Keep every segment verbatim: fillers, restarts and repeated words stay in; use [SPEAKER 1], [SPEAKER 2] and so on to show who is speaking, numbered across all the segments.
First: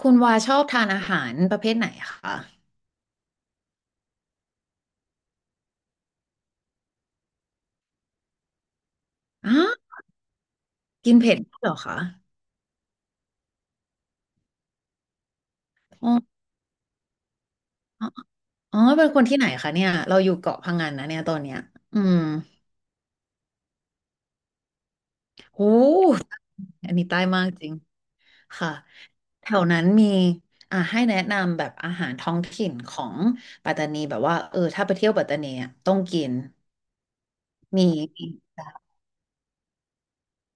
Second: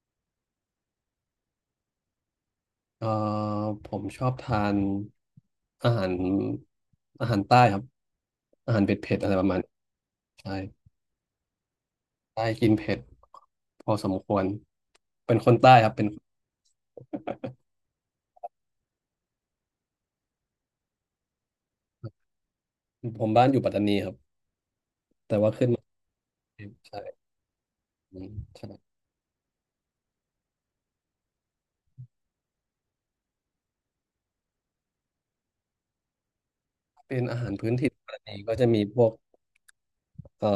[SPEAKER 1] คุณวาชอบทานอาหารประเภทไหนคะ
[SPEAKER 2] เอ่อผมชอบทานอาหารอาหารใต้ครับอาหารเผ็ดเผ็ดอะไรประ
[SPEAKER 1] อ๋อ
[SPEAKER 2] มาณนี้ใช่
[SPEAKER 1] กินเผ็ดด้วยเหรอคะ
[SPEAKER 2] ใต้กินเผ็ดพอสมควรเป็นคนใต้ครับเป็
[SPEAKER 1] อ๋
[SPEAKER 2] น
[SPEAKER 1] ออ๋ออ๋อ เป็นคนที่ไหนคะเนี่ยเราอยู่เกาะพังงานนะเนี่ยตอนเนี้ยอืม
[SPEAKER 2] ผมบ้านอยู่ปัตตานีครับ
[SPEAKER 1] โหอัน
[SPEAKER 2] ใช่
[SPEAKER 1] นี้ใต้มากจริง
[SPEAKER 2] อืม
[SPEAKER 1] ค่ะ
[SPEAKER 2] ใช่
[SPEAKER 1] แถวนั้นมีอ่าให้แนะนำแบบอาหารท้องถิ่นของปัตตานีแบบว่า เออ ถ้าไปเที่ยวปัตตานีอะต้องกิน
[SPEAKER 2] เป็นอาหารพื้น
[SPEAKER 1] มี
[SPEAKER 2] ถิ่นปัตตานีก็จะมีพวกเอ่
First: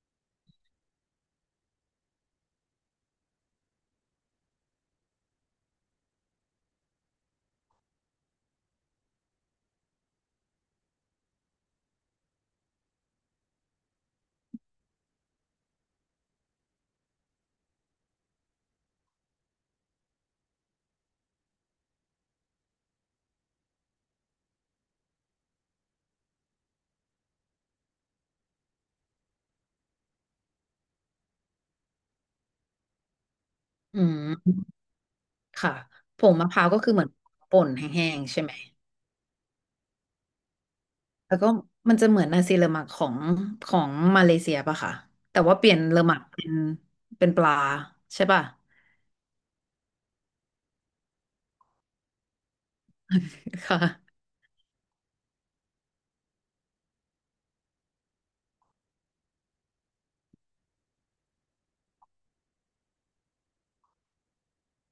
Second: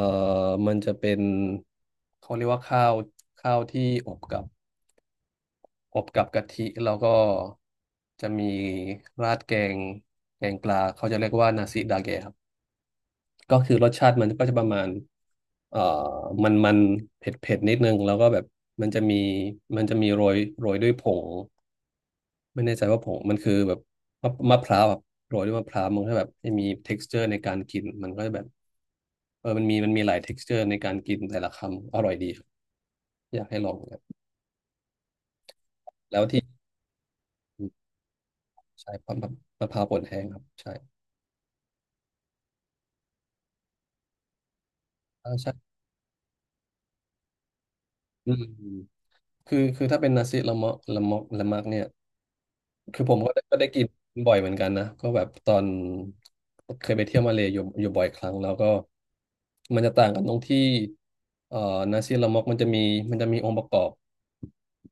[SPEAKER 2] อมันจะเป็นเขาเรียกว่าข้าวข้าวที่อบกับอบกับกะทิแล้วก็จะมีราดแกงแกงปลาเขาจะเรียกว่านาซิดาเกะครับ ก็คือรสชาติมันก็จะประมาณเอ่อมันมันเผ็ดเผ็ดนิดนึงแล้วก็แบบมันจะมีมันจะมีโรยโรยด้วยผงไม่แน่ใจว่าผงมันคือแบบมะมะพร้าวแบบโรยด้วยมะพร้าวมันก็แบบให้มี texture ในการกินมันก็จะแบบเออมันมีมันมีหลาย texture ในการกินแต่ละคำอร่อยดีครับอยากให้ลองครั
[SPEAKER 1] อื
[SPEAKER 2] บ
[SPEAKER 1] มค่ะผ
[SPEAKER 2] แล้ว
[SPEAKER 1] ง
[SPEAKER 2] ที่
[SPEAKER 1] มะพร้าวก็คือเหมือนป่นแห้งๆใช่ไหม
[SPEAKER 2] ใช่มะมะมะพร้าวป่นแห้งครับใช่
[SPEAKER 1] แล้วก็มันจะเหมือนนาซีเลอมักของของมาเลเซียป่ะค่ะ
[SPEAKER 2] อ่า
[SPEAKER 1] แต่
[SPEAKER 2] ใช่
[SPEAKER 1] ว่าเปลี่ยนเลอมักเป็นเป็นปลาใช่
[SPEAKER 2] อื
[SPEAKER 1] ป่ะ
[SPEAKER 2] มคือคือถ้าเป็นนาซิละเมาะละเมาะละมักเนี่ย คือผมก็ได้ก็ ได้กิน
[SPEAKER 1] ค่ะ
[SPEAKER 2] บ่อยเหมือนกันนะก็แบบตอนเคยไปเที่ยวมาเลย์อยู่อยู่บ่อยครั้งแล้วก็มันจะต่างกันตรงที่เอ่อนาซีลามอกมันจะมีมันจะมีองค์ประกอบ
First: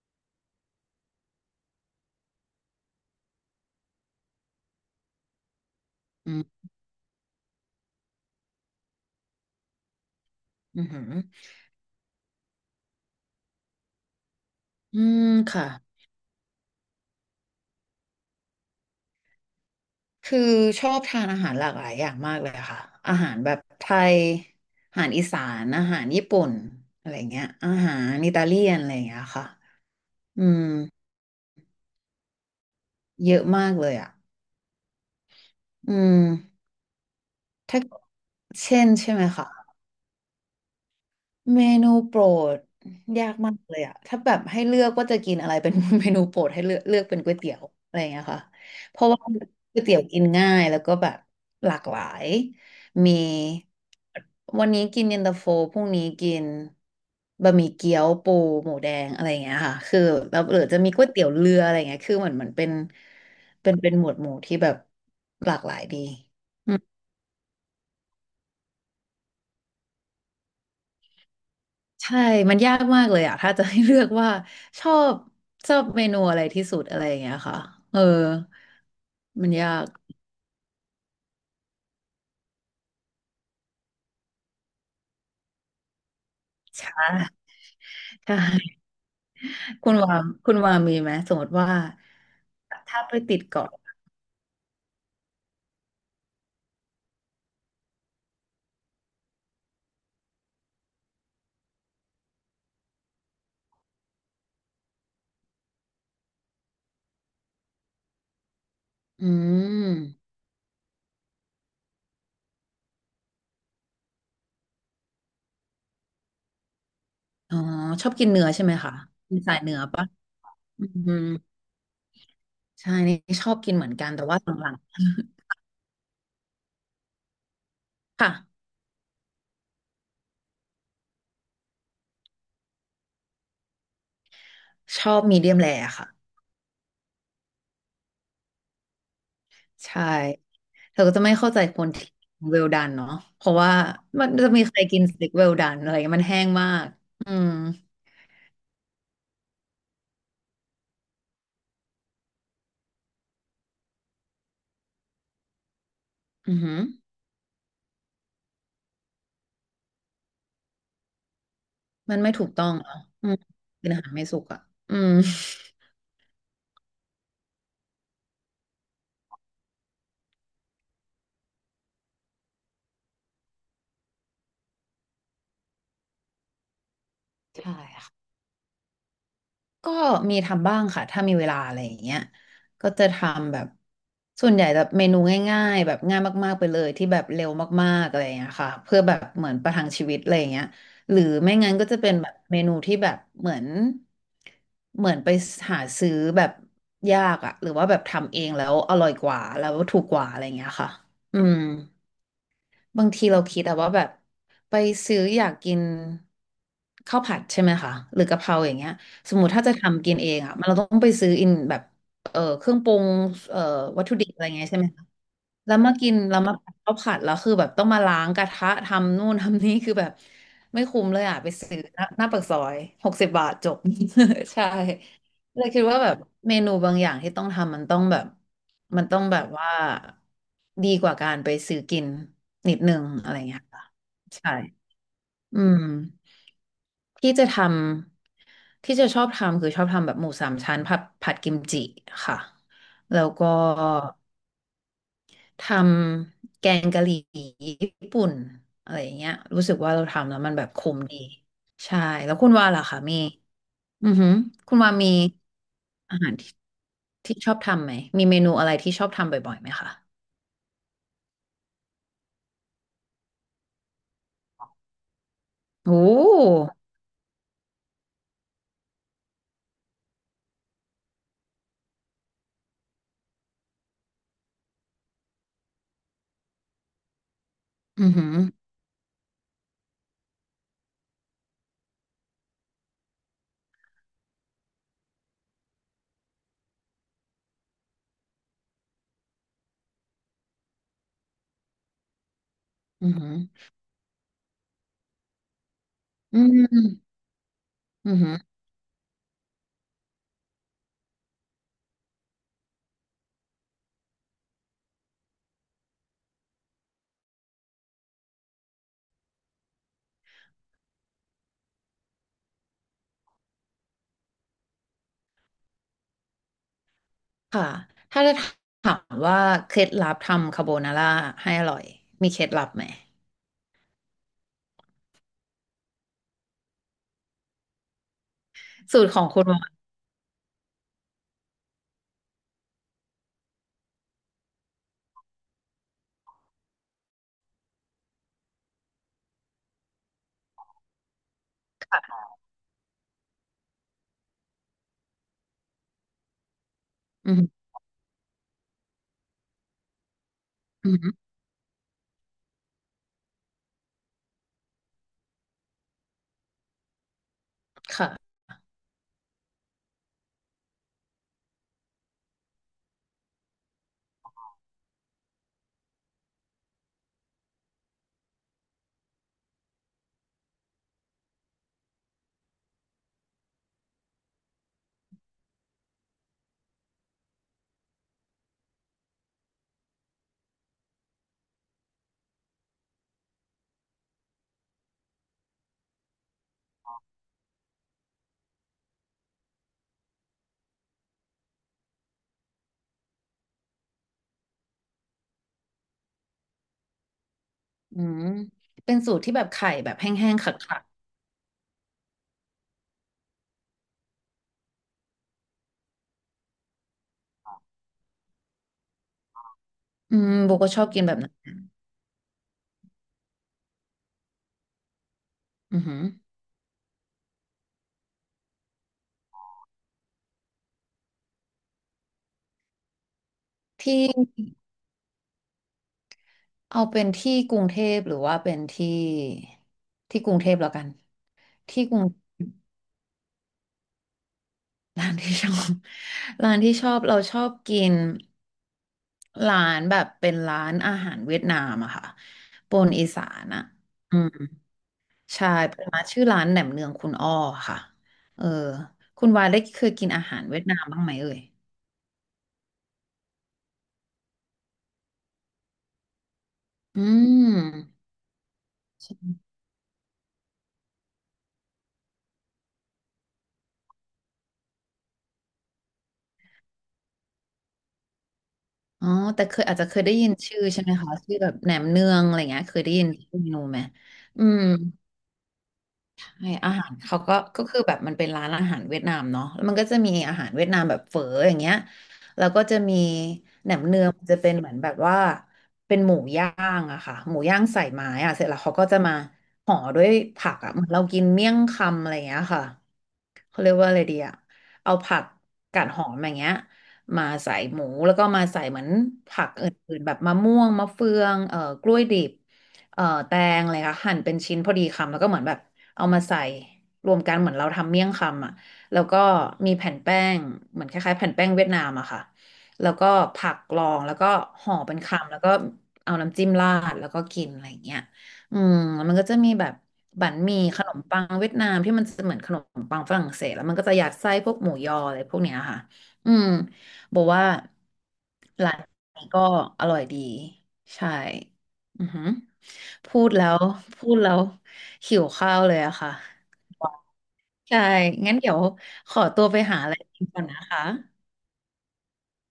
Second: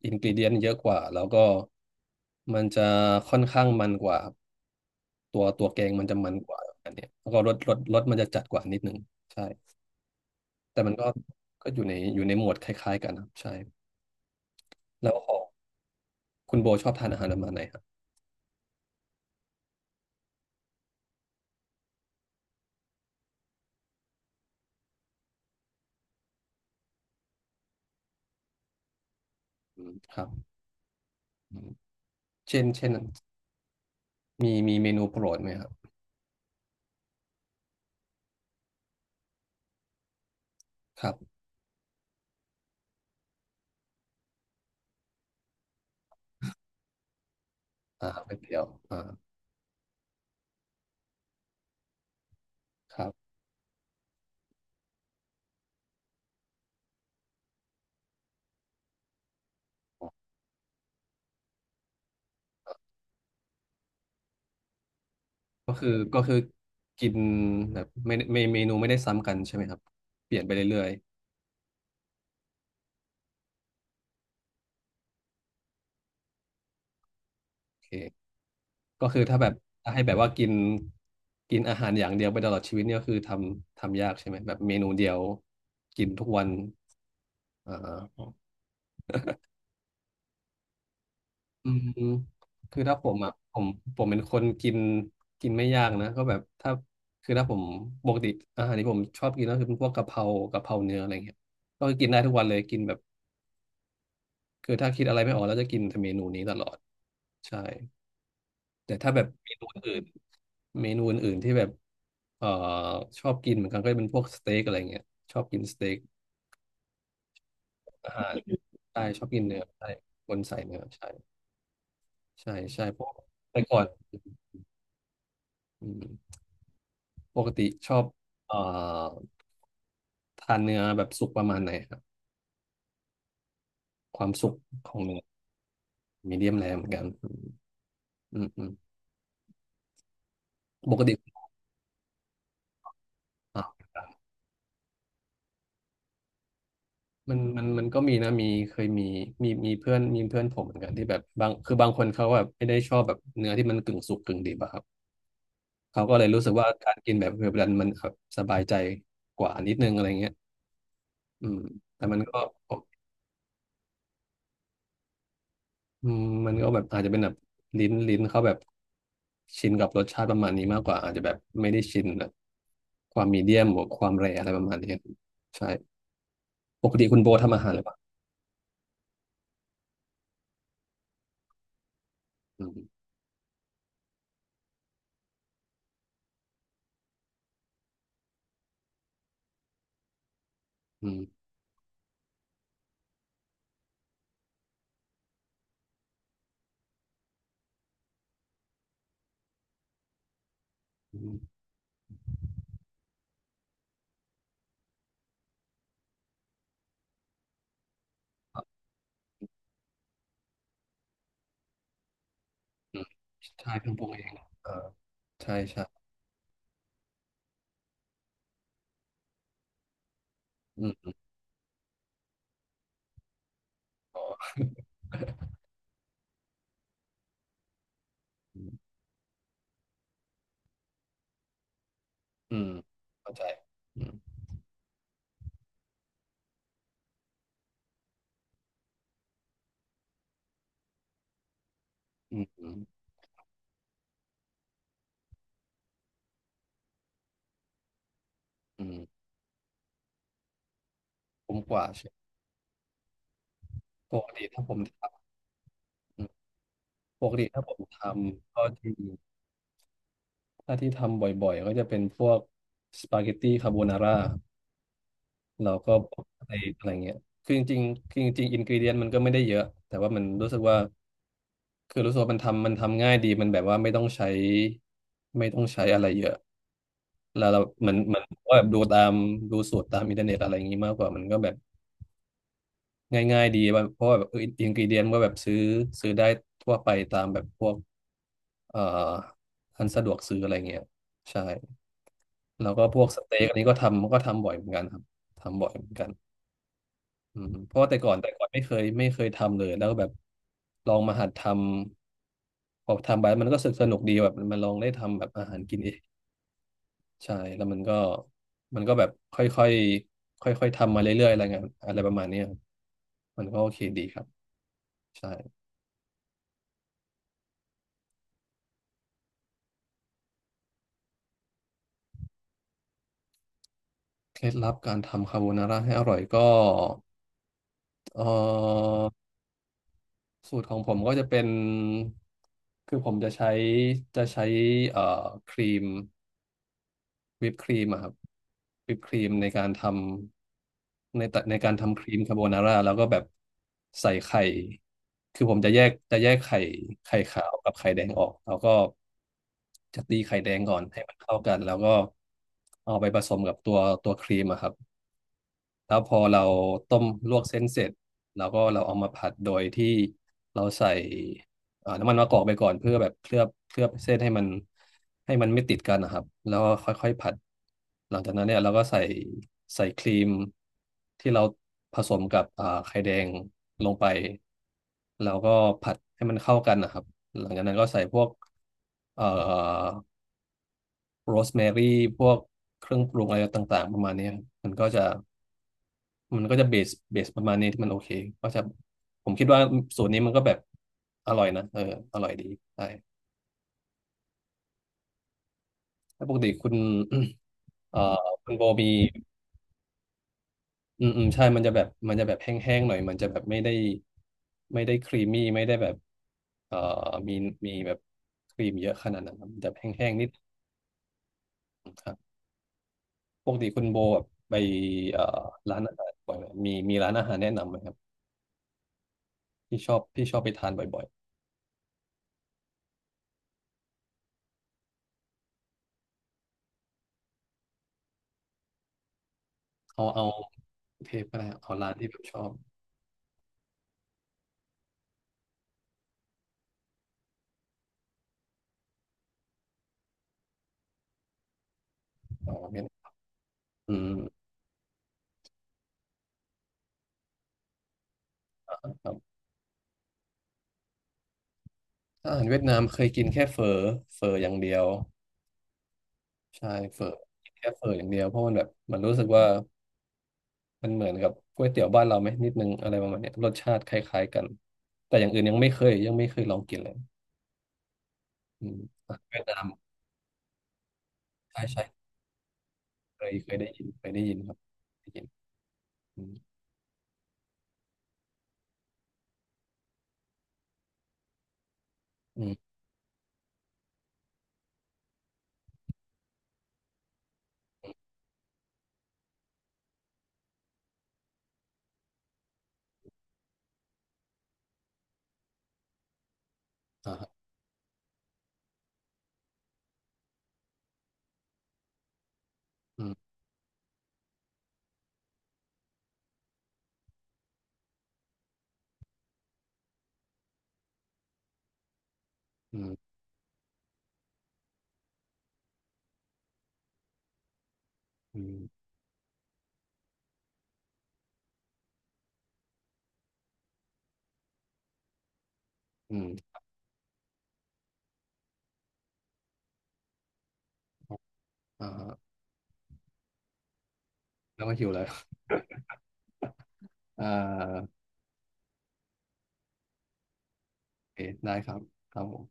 [SPEAKER 2] อินก e เดียนเยอะกว่าแล้วก็มันจะค่อนข้างมันกว่าตัวตัวแกงมันจะมั
[SPEAKER 1] อื
[SPEAKER 2] นกว่า
[SPEAKER 1] ม
[SPEAKER 2] อันเนี้ยแล้วก็รสรสรสมันจะจัดกว่านิดนึงใช่แต่
[SPEAKER 1] อือ
[SPEAKER 2] มัน
[SPEAKER 1] หือ
[SPEAKER 2] ก็ก็อยู่ในอยู่ในหมวดคล้ายๆกันนะครับใช่
[SPEAKER 1] อื
[SPEAKER 2] แล้ว
[SPEAKER 1] ม
[SPEAKER 2] ของ
[SPEAKER 1] ค่ะ
[SPEAKER 2] คุณโบชอบทานอาหารประมาณไหนครับ
[SPEAKER 1] คือชอบทานอาหารหลากหลายอย่างมากเลยค่ะอาหารแบบไทยอาหารอีสานอาหารญี่ปุ่นอะไรเงี้ยอาหารอิตาเลียนอะไรเงี้ยค่ะ
[SPEAKER 2] อืมครับ
[SPEAKER 1] อืม
[SPEAKER 2] อืมเช่นเช่น
[SPEAKER 1] เยอะมากเลยอ่ะ
[SPEAKER 2] มีมีเมนูโปรดไหมครับ
[SPEAKER 1] อืมถ้าเช่นใช่ไหมคะ
[SPEAKER 2] ครับ
[SPEAKER 1] เมนูโปรดยากมากเลยอะถ้าแบบให้เลือกว่าจะกินอะไรเป็น เมนูโปรดให้เลือกเลือกเป็นก๋วยเตี๋ยวอะไรอ
[SPEAKER 2] อ่า
[SPEAKER 1] ย่างเงี้ย
[SPEAKER 2] ก๋วย
[SPEAKER 1] ค่ะ
[SPEAKER 2] เตี๋ยวอ่า
[SPEAKER 1] เพราะว่าก๋วยเตี๋ยวกินง่ายแล้วก็แบบหลากหลาย
[SPEAKER 2] ครับ
[SPEAKER 1] มีวันนี้กินเย็นตาโฟพรุ่งนี้กินบะหมี่เกี๊ยวปูหมูแดงอะไรอย่างเงี้ยค่ะคือแล้วหรือจะมีก๋วยเตี๋ยวเรืออะไรอย่างเงี้ยคือเหมือนเหมือนเป็นเป็นเป็นหมวดหมู่ที่แบบหลากห
[SPEAKER 2] ก็
[SPEAKER 1] ลาย
[SPEAKER 2] คือ
[SPEAKER 1] ดี
[SPEAKER 2] ก็คือกินแบบไม่ไม่เมนูไม่ได้ซ้ำกันใช่ไหมครับเปลี่ยนไปเรื่อย
[SPEAKER 1] ใช่ มันยากมากเลยอะถ้าจะให้เลือกว่าชอบชอบเมนูอะไรที่สุดอะไรอย่างเงี้ยค่ะ
[SPEAKER 2] ๆโอเค
[SPEAKER 1] เออ
[SPEAKER 2] ก็คือถ้าแบ
[SPEAKER 1] มัน
[SPEAKER 2] บ
[SPEAKER 1] ยาก
[SPEAKER 2] ถ้าให้แบบว่ากินกินอาหารอย่างเดียวไปตลอดชีวิตเนี่ยก็คือทำทำยากใช่ไหมแบบเมนูเดียวกินทุกวัน
[SPEAKER 1] อ่ะ
[SPEAKER 2] อ่า
[SPEAKER 1] ใช่คุณวามคุณวามีไหม สมมติ
[SPEAKER 2] อื
[SPEAKER 1] ว่า
[SPEAKER 2] มคือถ้า
[SPEAKER 1] ถ้า
[SPEAKER 2] ผ
[SPEAKER 1] ไป
[SPEAKER 2] มอ่ะ
[SPEAKER 1] ติด
[SPEAKER 2] ผม
[SPEAKER 1] เกาะ
[SPEAKER 2] ผมเป็นคนกินกินไม่ยากนะก็แบบถ้าคือถ้าผมปกติอาหารที่ผมชอบกินก็คือเป็นพวกกะเพรากะเพราเนื้ออะไรเงี้ยก็กินได้ทุกวันเลยกินแบบคือถ้าคิดอะไรไม่ออกแล้วจะกินแต่เมนูนี้ตลอดใช่แต่ถ้าแบ
[SPEAKER 1] อื
[SPEAKER 2] บเมนู
[SPEAKER 1] ม
[SPEAKER 2] อื่นเมนูอื่นๆที่แบบเอ่อชอบกินเหมือนกันก็จะเป็นพวกสเต็กอะไรเงี้ยชอบกินสเต็ก
[SPEAKER 1] อ๋อ ชอ
[SPEAKER 2] อา
[SPEAKER 1] บกิ
[SPEAKER 2] หา
[SPEAKER 1] น
[SPEAKER 2] ร
[SPEAKER 1] เนื้อใช่ไหมคะ
[SPEAKER 2] ใช่ชอบ
[SPEAKER 1] เป็น
[SPEAKER 2] กิน
[SPEAKER 1] สา
[SPEAKER 2] เนื้
[SPEAKER 1] ย
[SPEAKER 2] อ
[SPEAKER 1] เนื้อ
[SPEAKER 2] ใช่
[SPEAKER 1] ปะ
[SPEAKER 2] คนใส่เนื้อ
[SPEAKER 1] อื
[SPEAKER 2] ใช่
[SPEAKER 1] ม
[SPEAKER 2] ใช่ใช่
[SPEAKER 1] ใช่
[SPEAKER 2] เพราะ
[SPEAKER 1] นี่ชอบ
[SPEAKER 2] แต่
[SPEAKER 1] กิน
[SPEAKER 2] ก่อ
[SPEAKER 1] เห
[SPEAKER 2] น
[SPEAKER 1] มือนกัน แต่ว่าหลัง
[SPEAKER 2] อืม ปกติชอบ
[SPEAKER 1] ๆค่ะ
[SPEAKER 2] เอ่อทานเนื้อแบบสุกประมาณไหนครับความสุกของ
[SPEAKER 1] ชอ
[SPEAKER 2] เนื้อ
[SPEAKER 1] บมีเดียมแรร์ค่ะ
[SPEAKER 2] มีเดียมแรเหมือนกันอืมอืม
[SPEAKER 1] ใช่
[SPEAKER 2] ป
[SPEAKER 1] เธอ
[SPEAKER 2] ก
[SPEAKER 1] ก็จะ
[SPEAKER 2] ติ
[SPEAKER 1] ไม่เข้าใจคนที่เวลดันเนาะเพราะว่า
[SPEAKER 2] อ่ะ
[SPEAKER 1] มันจะมีใครกินสเต็กเวลดันอะไรเงี้ยมันแห้งมากอื
[SPEAKER 2] มัน
[SPEAKER 1] ม
[SPEAKER 2] มันมันก็มีนะมีเคยมีมีมีเพื่อนมีเพื่อนผมเหมือนกันที่แบบบางคือบางคนเขาแบบไม่ได้ชอบแบบเนื้อที่มันกึ่งสุกกึ่งดิบอะครับเขาก็เลยรู้สึก
[SPEAKER 1] อือ
[SPEAKER 2] ว่า
[SPEAKER 1] หือ
[SPEAKER 2] การกินแบบเวลามันแบบสบายใจกว่านิดนึงอะไรเงี้ยอืมแต่
[SPEAKER 1] มั
[SPEAKER 2] มั
[SPEAKER 1] น
[SPEAKER 2] น
[SPEAKER 1] ไม่
[SPEAKER 2] ก็
[SPEAKER 1] ถูกต้องเนาะอืมกินอาหารไม่สุกอ่ะอืม
[SPEAKER 2] อืมมันก็แบบอาจจะเป็นแบบลิ้นลิ้นเขาแบบชินกับรสชาติประมาณนี้มากกว่าอาจจะแบบไม่ได้ชินแบบความมีเดียมหรือความแรร์อะไรประมาณนี้ใช่ปกติคุณโบทำอาหาร
[SPEAKER 1] ใช่
[SPEAKER 2] หรือเปล่า
[SPEAKER 1] ค่ะ ก็มีทำบ้างค่ะถ้ามีเวลาอะไรอย่างเงี้ย
[SPEAKER 2] อืม
[SPEAKER 1] ก็จะทำแบบส่วนใหญ่แบบเมนูง่ายๆแบบง่ายมากๆไปเลยที่แบบเร็วมากๆอะไรอย่างเงี้ยค่ะเพื่อแบบเหมือนประทังชีวิตอะไรอย่างเงี้ย
[SPEAKER 2] อื
[SPEAKER 1] ห
[SPEAKER 2] ม
[SPEAKER 1] รือไม่งั้นก็จะเป็นแบบเมนูที่แบบเหมือนเหมือนไปหาซื้อแบบยากอะหรือว่าแบบทำเองแล้วอร่อยกว่าแล้วถูกกว่าอะไรอย่างเงี้ยค่ะ
[SPEAKER 2] อื
[SPEAKER 1] อืม
[SPEAKER 2] ม
[SPEAKER 1] บางทีเราคิดอะว่าแบบไปซื้ออยากกินข้าวผัดใช่ไหมคะหรือกะเพราอย่างเงี้ยสมมติถ้าจะทำกินเองอะมันเราต้องไปซื้ออินแบบเอ่อเครื่องปรุ
[SPEAKER 2] อืม
[SPEAKER 1] งเอ่อ
[SPEAKER 2] ใช่เพิ่งป
[SPEAKER 1] วัต
[SPEAKER 2] รุง
[SPEAKER 1] ถุ
[SPEAKER 2] เอ
[SPEAKER 1] ดิบ
[SPEAKER 2] ง
[SPEAKER 1] อะไรเงี้ย
[SPEAKER 2] อ่า
[SPEAKER 1] ใช่ไหมคะ
[SPEAKER 2] ใช่
[SPEAKER 1] แล้ว
[SPEAKER 2] ใช่
[SPEAKER 1] มากินแล้วมาผัดข้าวผัดแล้วคือแบบต้องมาล้างกระทะทำนู่นทำนี่คือแบบไม่
[SPEAKER 2] อื
[SPEAKER 1] คุ้ม
[SPEAKER 2] ม
[SPEAKER 1] เลยอะไปซื้อหน้าหน้าปากซอยหกสิบบาทจบ
[SPEAKER 2] อ๋อ
[SPEAKER 1] ใช่ เลยคิดว่าแบบเมนูบางอย่างที่ต้องทำมันต้องแบบ
[SPEAKER 2] อืม
[SPEAKER 1] มันต้องแบบว่าดีกว่าการไปซื้อกิน
[SPEAKER 2] อืม
[SPEAKER 1] นิดนึงอะ
[SPEAKER 2] เข้า
[SPEAKER 1] ไร
[SPEAKER 2] ใจ
[SPEAKER 1] เงี้ยค่ะ
[SPEAKER 2] อืม
[SPEAKER 1] ใช่อืมที่จะทำที่จะชอบทำคือชอบทำแบบหมูสามชั้นผัดผัดกิมจิ
[SPEAKER 2] อื
[SPEAKER 1] ค่ะ
[SPEAKER 2] มอืม
[SPEAKER 1] แล้วก็ทำแกงกะหรี่ญี่ปุ่น
[SPEAKER 2] อื
[SPEAKER 1] อะ
[SPEAKER 2] ม
[SPEAKER 1] ไรอย่างเงี้ยรู้สึกว่าเราทำแล้วมันแบบคุ้มดี
[SPEAKER 2] ผมกว่า
[SPEAKER 1] ใช่
[SPEAKER 2] ใช่
[SPEAKER 1] แล้วคุณว่าล่ะคะมีอือ
[SPEAKER 2] ปก
[SPEAKER 1] หือ
[SPEAKER 2] ติถ้าผ
[SPEAKER 1] คุ
[SPEAKER 2] ม
[SPEAKER 1] ณ
[SPEAKER 2] ท
[SPEAKER 1] ว่ามี
[SPEAKER 2] ำ
[SPEAKER 1] อา
[SPEAKER 2] อืม
[SPEAKER 1] หารที่
[SPEAKER 2] ปก
[SPEAKER 1] ที่
[SPEAKER 2] ติ
[SPEAKER 1] ชอบ
[SPEAKER 2] ถ้าผม
[SPEAKER 1] ทำไหม
[SPEAKER 2] ท
[SPEAKER 1] มีเมนู
[SPEAKER 2] ำก็
[SPEAKER 1] อะไร
[SPEAKER 2] ที่
[SPEAKER 1] ที่ชอบทำบ่อยๆไหมคะ
[SPEAKER 2] ถ้าที่ทำบ่อยๆก็จะเป็นพวกสปาเกตตี้คาโบนาร่า เราก็
[SPEAKER 1] โอ้
[SPEAKER 2] บอกอะไรอะไรเงี้ยคือจริงๆคือจริงๆอินกรีเดียนมันก็ไม่ได้เยอะ แต่ว่ามันรู้สึกว่า คือรู้สึกว่ามันทำมันทำง่ายดีมันแบบว่าไม่ต้องใช้ไม่ต้องใช้อะไรเยอะ แล้วเราเหมือน
[SPEAKER 1] อือ
[SPEAKER 2] เหมือน
[SPEAKER 1] หือ
[SPEAKER 2] ว่าแบบดูตามดูสูตรตามอินเทอร์เน็ตอะไรอย่างงี้มากกว่า มันก็แบบง่ายๆดีว่าเพราะว่าแบบอินกรีเดียนก็แบบซื้อซื้อได้ทั่วไปตามแบบพวกเอ่ออันสะดวกซื้ออะไรเงี้ย ใช่ แล้วก็พว
[SPEAKER 1] อื
[SPEAKER 2] ก
[SPEAKER 1] อ
[SPEAKER 2] ส
[SPEAKER 1] หือ
[SPEAKER 2] เต็กอันนี้ก็ทำก็ทำบ่อยเหมือนกันครับทำบ่อยเหมือนกัน
[SPEAKER 1] อืม
[SPEAKER 2] อืมเพราะว่าแต่ก่อ
[SPEAKER 1] อื
[SPEAKER 2] น
[SPEAKER 1] อ
[SPEAKER 2] แต่
[SPEAKER 1] หือ
[SPEAKER 2] ก่อนไม่เคยไม่เคยทำเลยแล้วก็แบบลองมาหัดทำพอทำไปมันก็สนุกดีแบบมันลองได้ทำแบบอาหารกินเองใช่แล้วมันก็มันก็แบบค่อยค่อยค่อยค่อยๆทำมาเรื่อยๆอะไรเงี้ยอะไรประมาณเนี้ยครับมันก็โอเคดีครับใช่
[SPEAKER 1] ค่ะถ้าจะถามว่าเคล็ดลับทำคาโบนาร่าให้อร่อยมีเคล็ดลับไหม
[SPEAKER 2] เคล็ดลับการทำคาโบนาร่าให้อร่อยก็เอ่อ
[SPEAKER 1] สูตรของคุณหมอ
[SPEAKER 2] สูตรของผมก็จะเป็นคือผมจะใช้จะใช้เอ่อครีม วิปครีมอะครับวิปครีมในการทำในตะในการทำครีมคาโบนาร่าแล้วก็แบบใส่ไข่คือผมจะแยกจะแยกไข่ไข่
[SPEAKER 1] อื
[SPEAKER 2] ขาว
[SPEAKER 1] ม
[SPEAKER 2] กับไข่แดงออกแล้วก็จะตีไข่แดงก่อน
[SPEAKER 1] อื
[SPEAKER 2] ให้มั
[SPEAKER 1] ม
[SPEAKER 2] นเข้ากันแล้วก็เอาไปผสมกับตัวตัวครีมอะครับ แล้วพอเราต้มลวกเส้นเสร็จ
[SPEAKER 1] ค่ะ
[SPEAKER 2] แล้วก็เราเอามาผัดโดยที่เราใส่เอ่อน้ำมันมะกอกไปก่อนเพื่อแบบเคลือบเคลือบเส้นให้มันให้มันไม่ติดกันนะครับแล้วก็ค่อยๆผัดหลังจากนั้นเนี่ยเราก็ใส่ใส่ครีมที่เราผสมกับอ่าไข่แดงลงไปแล้วก็ผัดให้มันเข้ากันนะครับหลังจากนั้นก็ใส่พวกเอ่อโรสแมรี่พวกเครื่องปรุงอะไรต่างๆประมาณเนี้ยครับมันก็จะ มันก็จะเบสเบสประมาณนี้ที่มันโอเคก็จะผมคิดว่าสูตรนี้มันก็แบบอร่อยนะเอออร่อยดีใช่แล้วปกติคุณ เอ่
[SPEAKER 1] อื
[SPEAKER 2] อ
[SPEAKER 1] ม
[SPEAKER 2] คุณโบมี
[SPEAKER 1] เป็นสูตรที่แบบไข่แบบแห้งๆขัด
[SPEAKER 2] อืมอืมใช่มันจะแบบมันจะแบบแห้งๆหน่อยมันจะแบบไม่ได้ไม่ได้ครีมมี่ไม่ได้แบบเอ่อมีมีแบบครีมเยอะขนาดนั้นครับมันจะแห้
[SPEAKER 1] ๆ
[SPEAKER 2] ง
[SPEAKER 1] อื
[SPEAKER 2] ๆนิด
[SPEAKER 1] มโบก็ชอบกินแบบนั้น
[SPEAKER 2] ครับปกติคุณโบแบบไปเอ่อร้า
[SPEAKER 1] อื
[SPEAKER 2] น
[SPEAKER 1] อ
[SPEAKER 2] อา
[SPEAKER 1] หือ
[SPEAKER 2] หารบ่อยไหมมีมีร้านอาหารแนะนำไหมครับที่ชอบที่ชอบไปทานบ่อย
[SPEAKER 1] ที่เอาเป็นที่กรุงเทพหรือว่าเป็นที่
[SPEAKER 2] ๆเอา
[SPEAKER 1] ที่
[SPEAKER 2] เอา
[SPEAKER 1] กรุงเทพแล้วกัน
[SPEAKER 2] เทปก็ได้เอา
[SPEAKER 1] ที่
[SPEAKER 2] ร้า
[SPEAKER 1] ก
[SPEAKER 2] น
[SPEAKER 1] รุง
[SPEAKER 2] ที่แบบชอบ
[SPEAKER 1] ร้านที่ชอบ ร้านที่ชอบเราชอบกินร้านแบบเป็นร้านอาหารเวียดนามอะค่ะ
[SPEAKER 2] เอ
[SPEAKER 1] ปน
[SPEAKER 2] า
[SPEAKER 1] อีสานอะ
[SPEAKER 2] อื
[SPEAKER 1] อื
[SPEAKER 2] ม
[SPEAKER 1] มใช่เป็นร้านชื่อร้านแหนมเนืองคุณอ้อค่ะเออ
[SPEAKER 2] ครั
[SPEAKER 1] คุณ
[SPEAKER 2] บ
[SPEAKER 1] วายได้เคยกินอาหารเวียดนามบ้างไหมเอ่ย
[SPEAKER 2] อาหารเวียดนามเคยกินแค่เฟอเฟออย่างเดียวใช่เฟ
[SPEAKER 1] อื
[SPEAKER 2] อกิ
[SPEAKER 1] ม
[SPEAKER 2] นแค่เฟออย่างเดียวเพราะมันแบบมันรู้สึกว่า
[SPEAKER 1] ใช่
[SPEAKER 2] มันเหมือนกับก๋วยเตี๋ยวบ้านเราไหมนิดนึงอะไรประมาณเนี้ยรสชาติคล้ายๆกันแต่อย่างอื่นยังไม่เคยยังไม่เคยลองกินเลยอืม
[SPEAKER 1] อ๋อ
[SPEAKER 2] อาหารเวีย
[SPEAKER 1] แต่
[SPEAKER 2] ดนา
[SPEAKER 1] เค
[SPEAKER 2] ม
[SPEAKER 1] ยอาจจะเคยได้ยินชื่อใช่ไหมคะชื่อแบบ
[SPEAKER 2] ใช่
[SPEAKER 1] แหน
[SPEAKER 2] ใช่
[SPEAKER 1] มเนืองอะไรเงี้ยเคยได้ยิน
[SPEAKER 2] เคย
[SPEAKER 1] ชื่อเม
[SPEAKER 2] เคย
[SPEAKER 1] นู
[SPEAKER 2] ได้
[SPEAKER 1] ไหม
[SPEAKER 2] ยินเคยได้ยิน
[SPEAKER 1] อื
[SPEAKER 2] ครับ
[SPEAKER 1] ม
[SPEAKER 2] ได้ยินอื
[SPEAKER 1] ใช่
[SPEAKER 2] ม
[SPEAKER 1] อาหารเขาก็ก็คือแบบมันเป็นร้านอาหารเวียดนามเนาะแล้วมันก็จะมีอาหารเวียดนามแบบเฝออย่างเงี้ย
[SPEAKER 2] อื
[SPEAKER 1] แล้ว
[SPEAKER 2] ม
[SPEAKER 1] ก็จะมีแหนมเนืองมันจะเป็นเหมือนแบบว่าเป็นหมูย่างอะค่ะหมูย่างใส่ไม้อะเสร็จแล้วเขาก็จะมาห่อด้วยผักอะเหมือนเรากินเมี่ยงคำอะไรอย่างเงี้ยค่ะเขาเรียกว่าอะไรดีอะเอาผักกาดหอมอย่างเงี้ย
[SPEAKER 2] อ่า
[SPEAKER 1] มา
[SPEAKER 2] ฮะ
[SPEAKER 1] ใส่หมูแล้วก็มาใส่เหมือนผักอื่นๆแบบมะม่วงมะเฟืองเอ่อกล้วยดิบเอ่
[SPEAKER 2] อื
[SPEAKER 1] อ
[SPEAKER 2] ม
[SPEAKER 1] แตงอะไรค่ะหั่นเป็นชิ้นพอดีคำแล้วก็เหมือนแบบ เอามาใส่รวมกันเหมือนเราทำเมี่ยงคำอ่ะแล้วก็มีแผ่นแป้งเหมือนคล้ายๆแผ่นแป้งเวียดนามอะค่ะ
[SPEAKER 2] อื
[SPEAKER 1] แล้ว
[SPEAKER 2] ม
[SPEAKER 1] ก็ผักกรองแล้วก็ห่อเป็นคำแล้วก็เอาน้ำจิ้มราดแล้วก็กินอะไรอย่างเงี้ย
[SPEAKER 2] อื
[SPEAKER 1] อื
[SPEAKER 2] ม
[SPEAKER 1] มแล้วมันก็จะมีแบบบั๋นหมี่ขนมปังเวียดนามที่มันจะเหมือนขนมปังฝรั่งเศสแล้วมันก็จะยัดไส้พวกหมูยออะไรพวกเนี้ยค่ะ
[SPEAKER 2] อื
[SPEAKER 1] อืม
[SPEAKER 2] ม
[SPEAKER 1] บอกว่าร้านนี้ก็อร่อยดีใช่
[SPEAKER 2] อ่า
[SPEAKER 1] อื
[SPEAKER 2] ฮะ
[SPEAKER 1] อหือพูดแล้วพูดแล้ว
[SPEAKER 2] แล้วก็หิวแล้
[SPEAKER 1] หิ
[SPEAKER 2] ว
[SPEAKER 1] วข้าวเลยอะค่ะ
[SPEAKER 2] อ่า
[SPEAKER 1] ใช่งั้นเดี๋ยวขอตัวไปหาอะไรกินก่อนนะคะ
[SPEAKER 2] โอเคได้ครับครับผม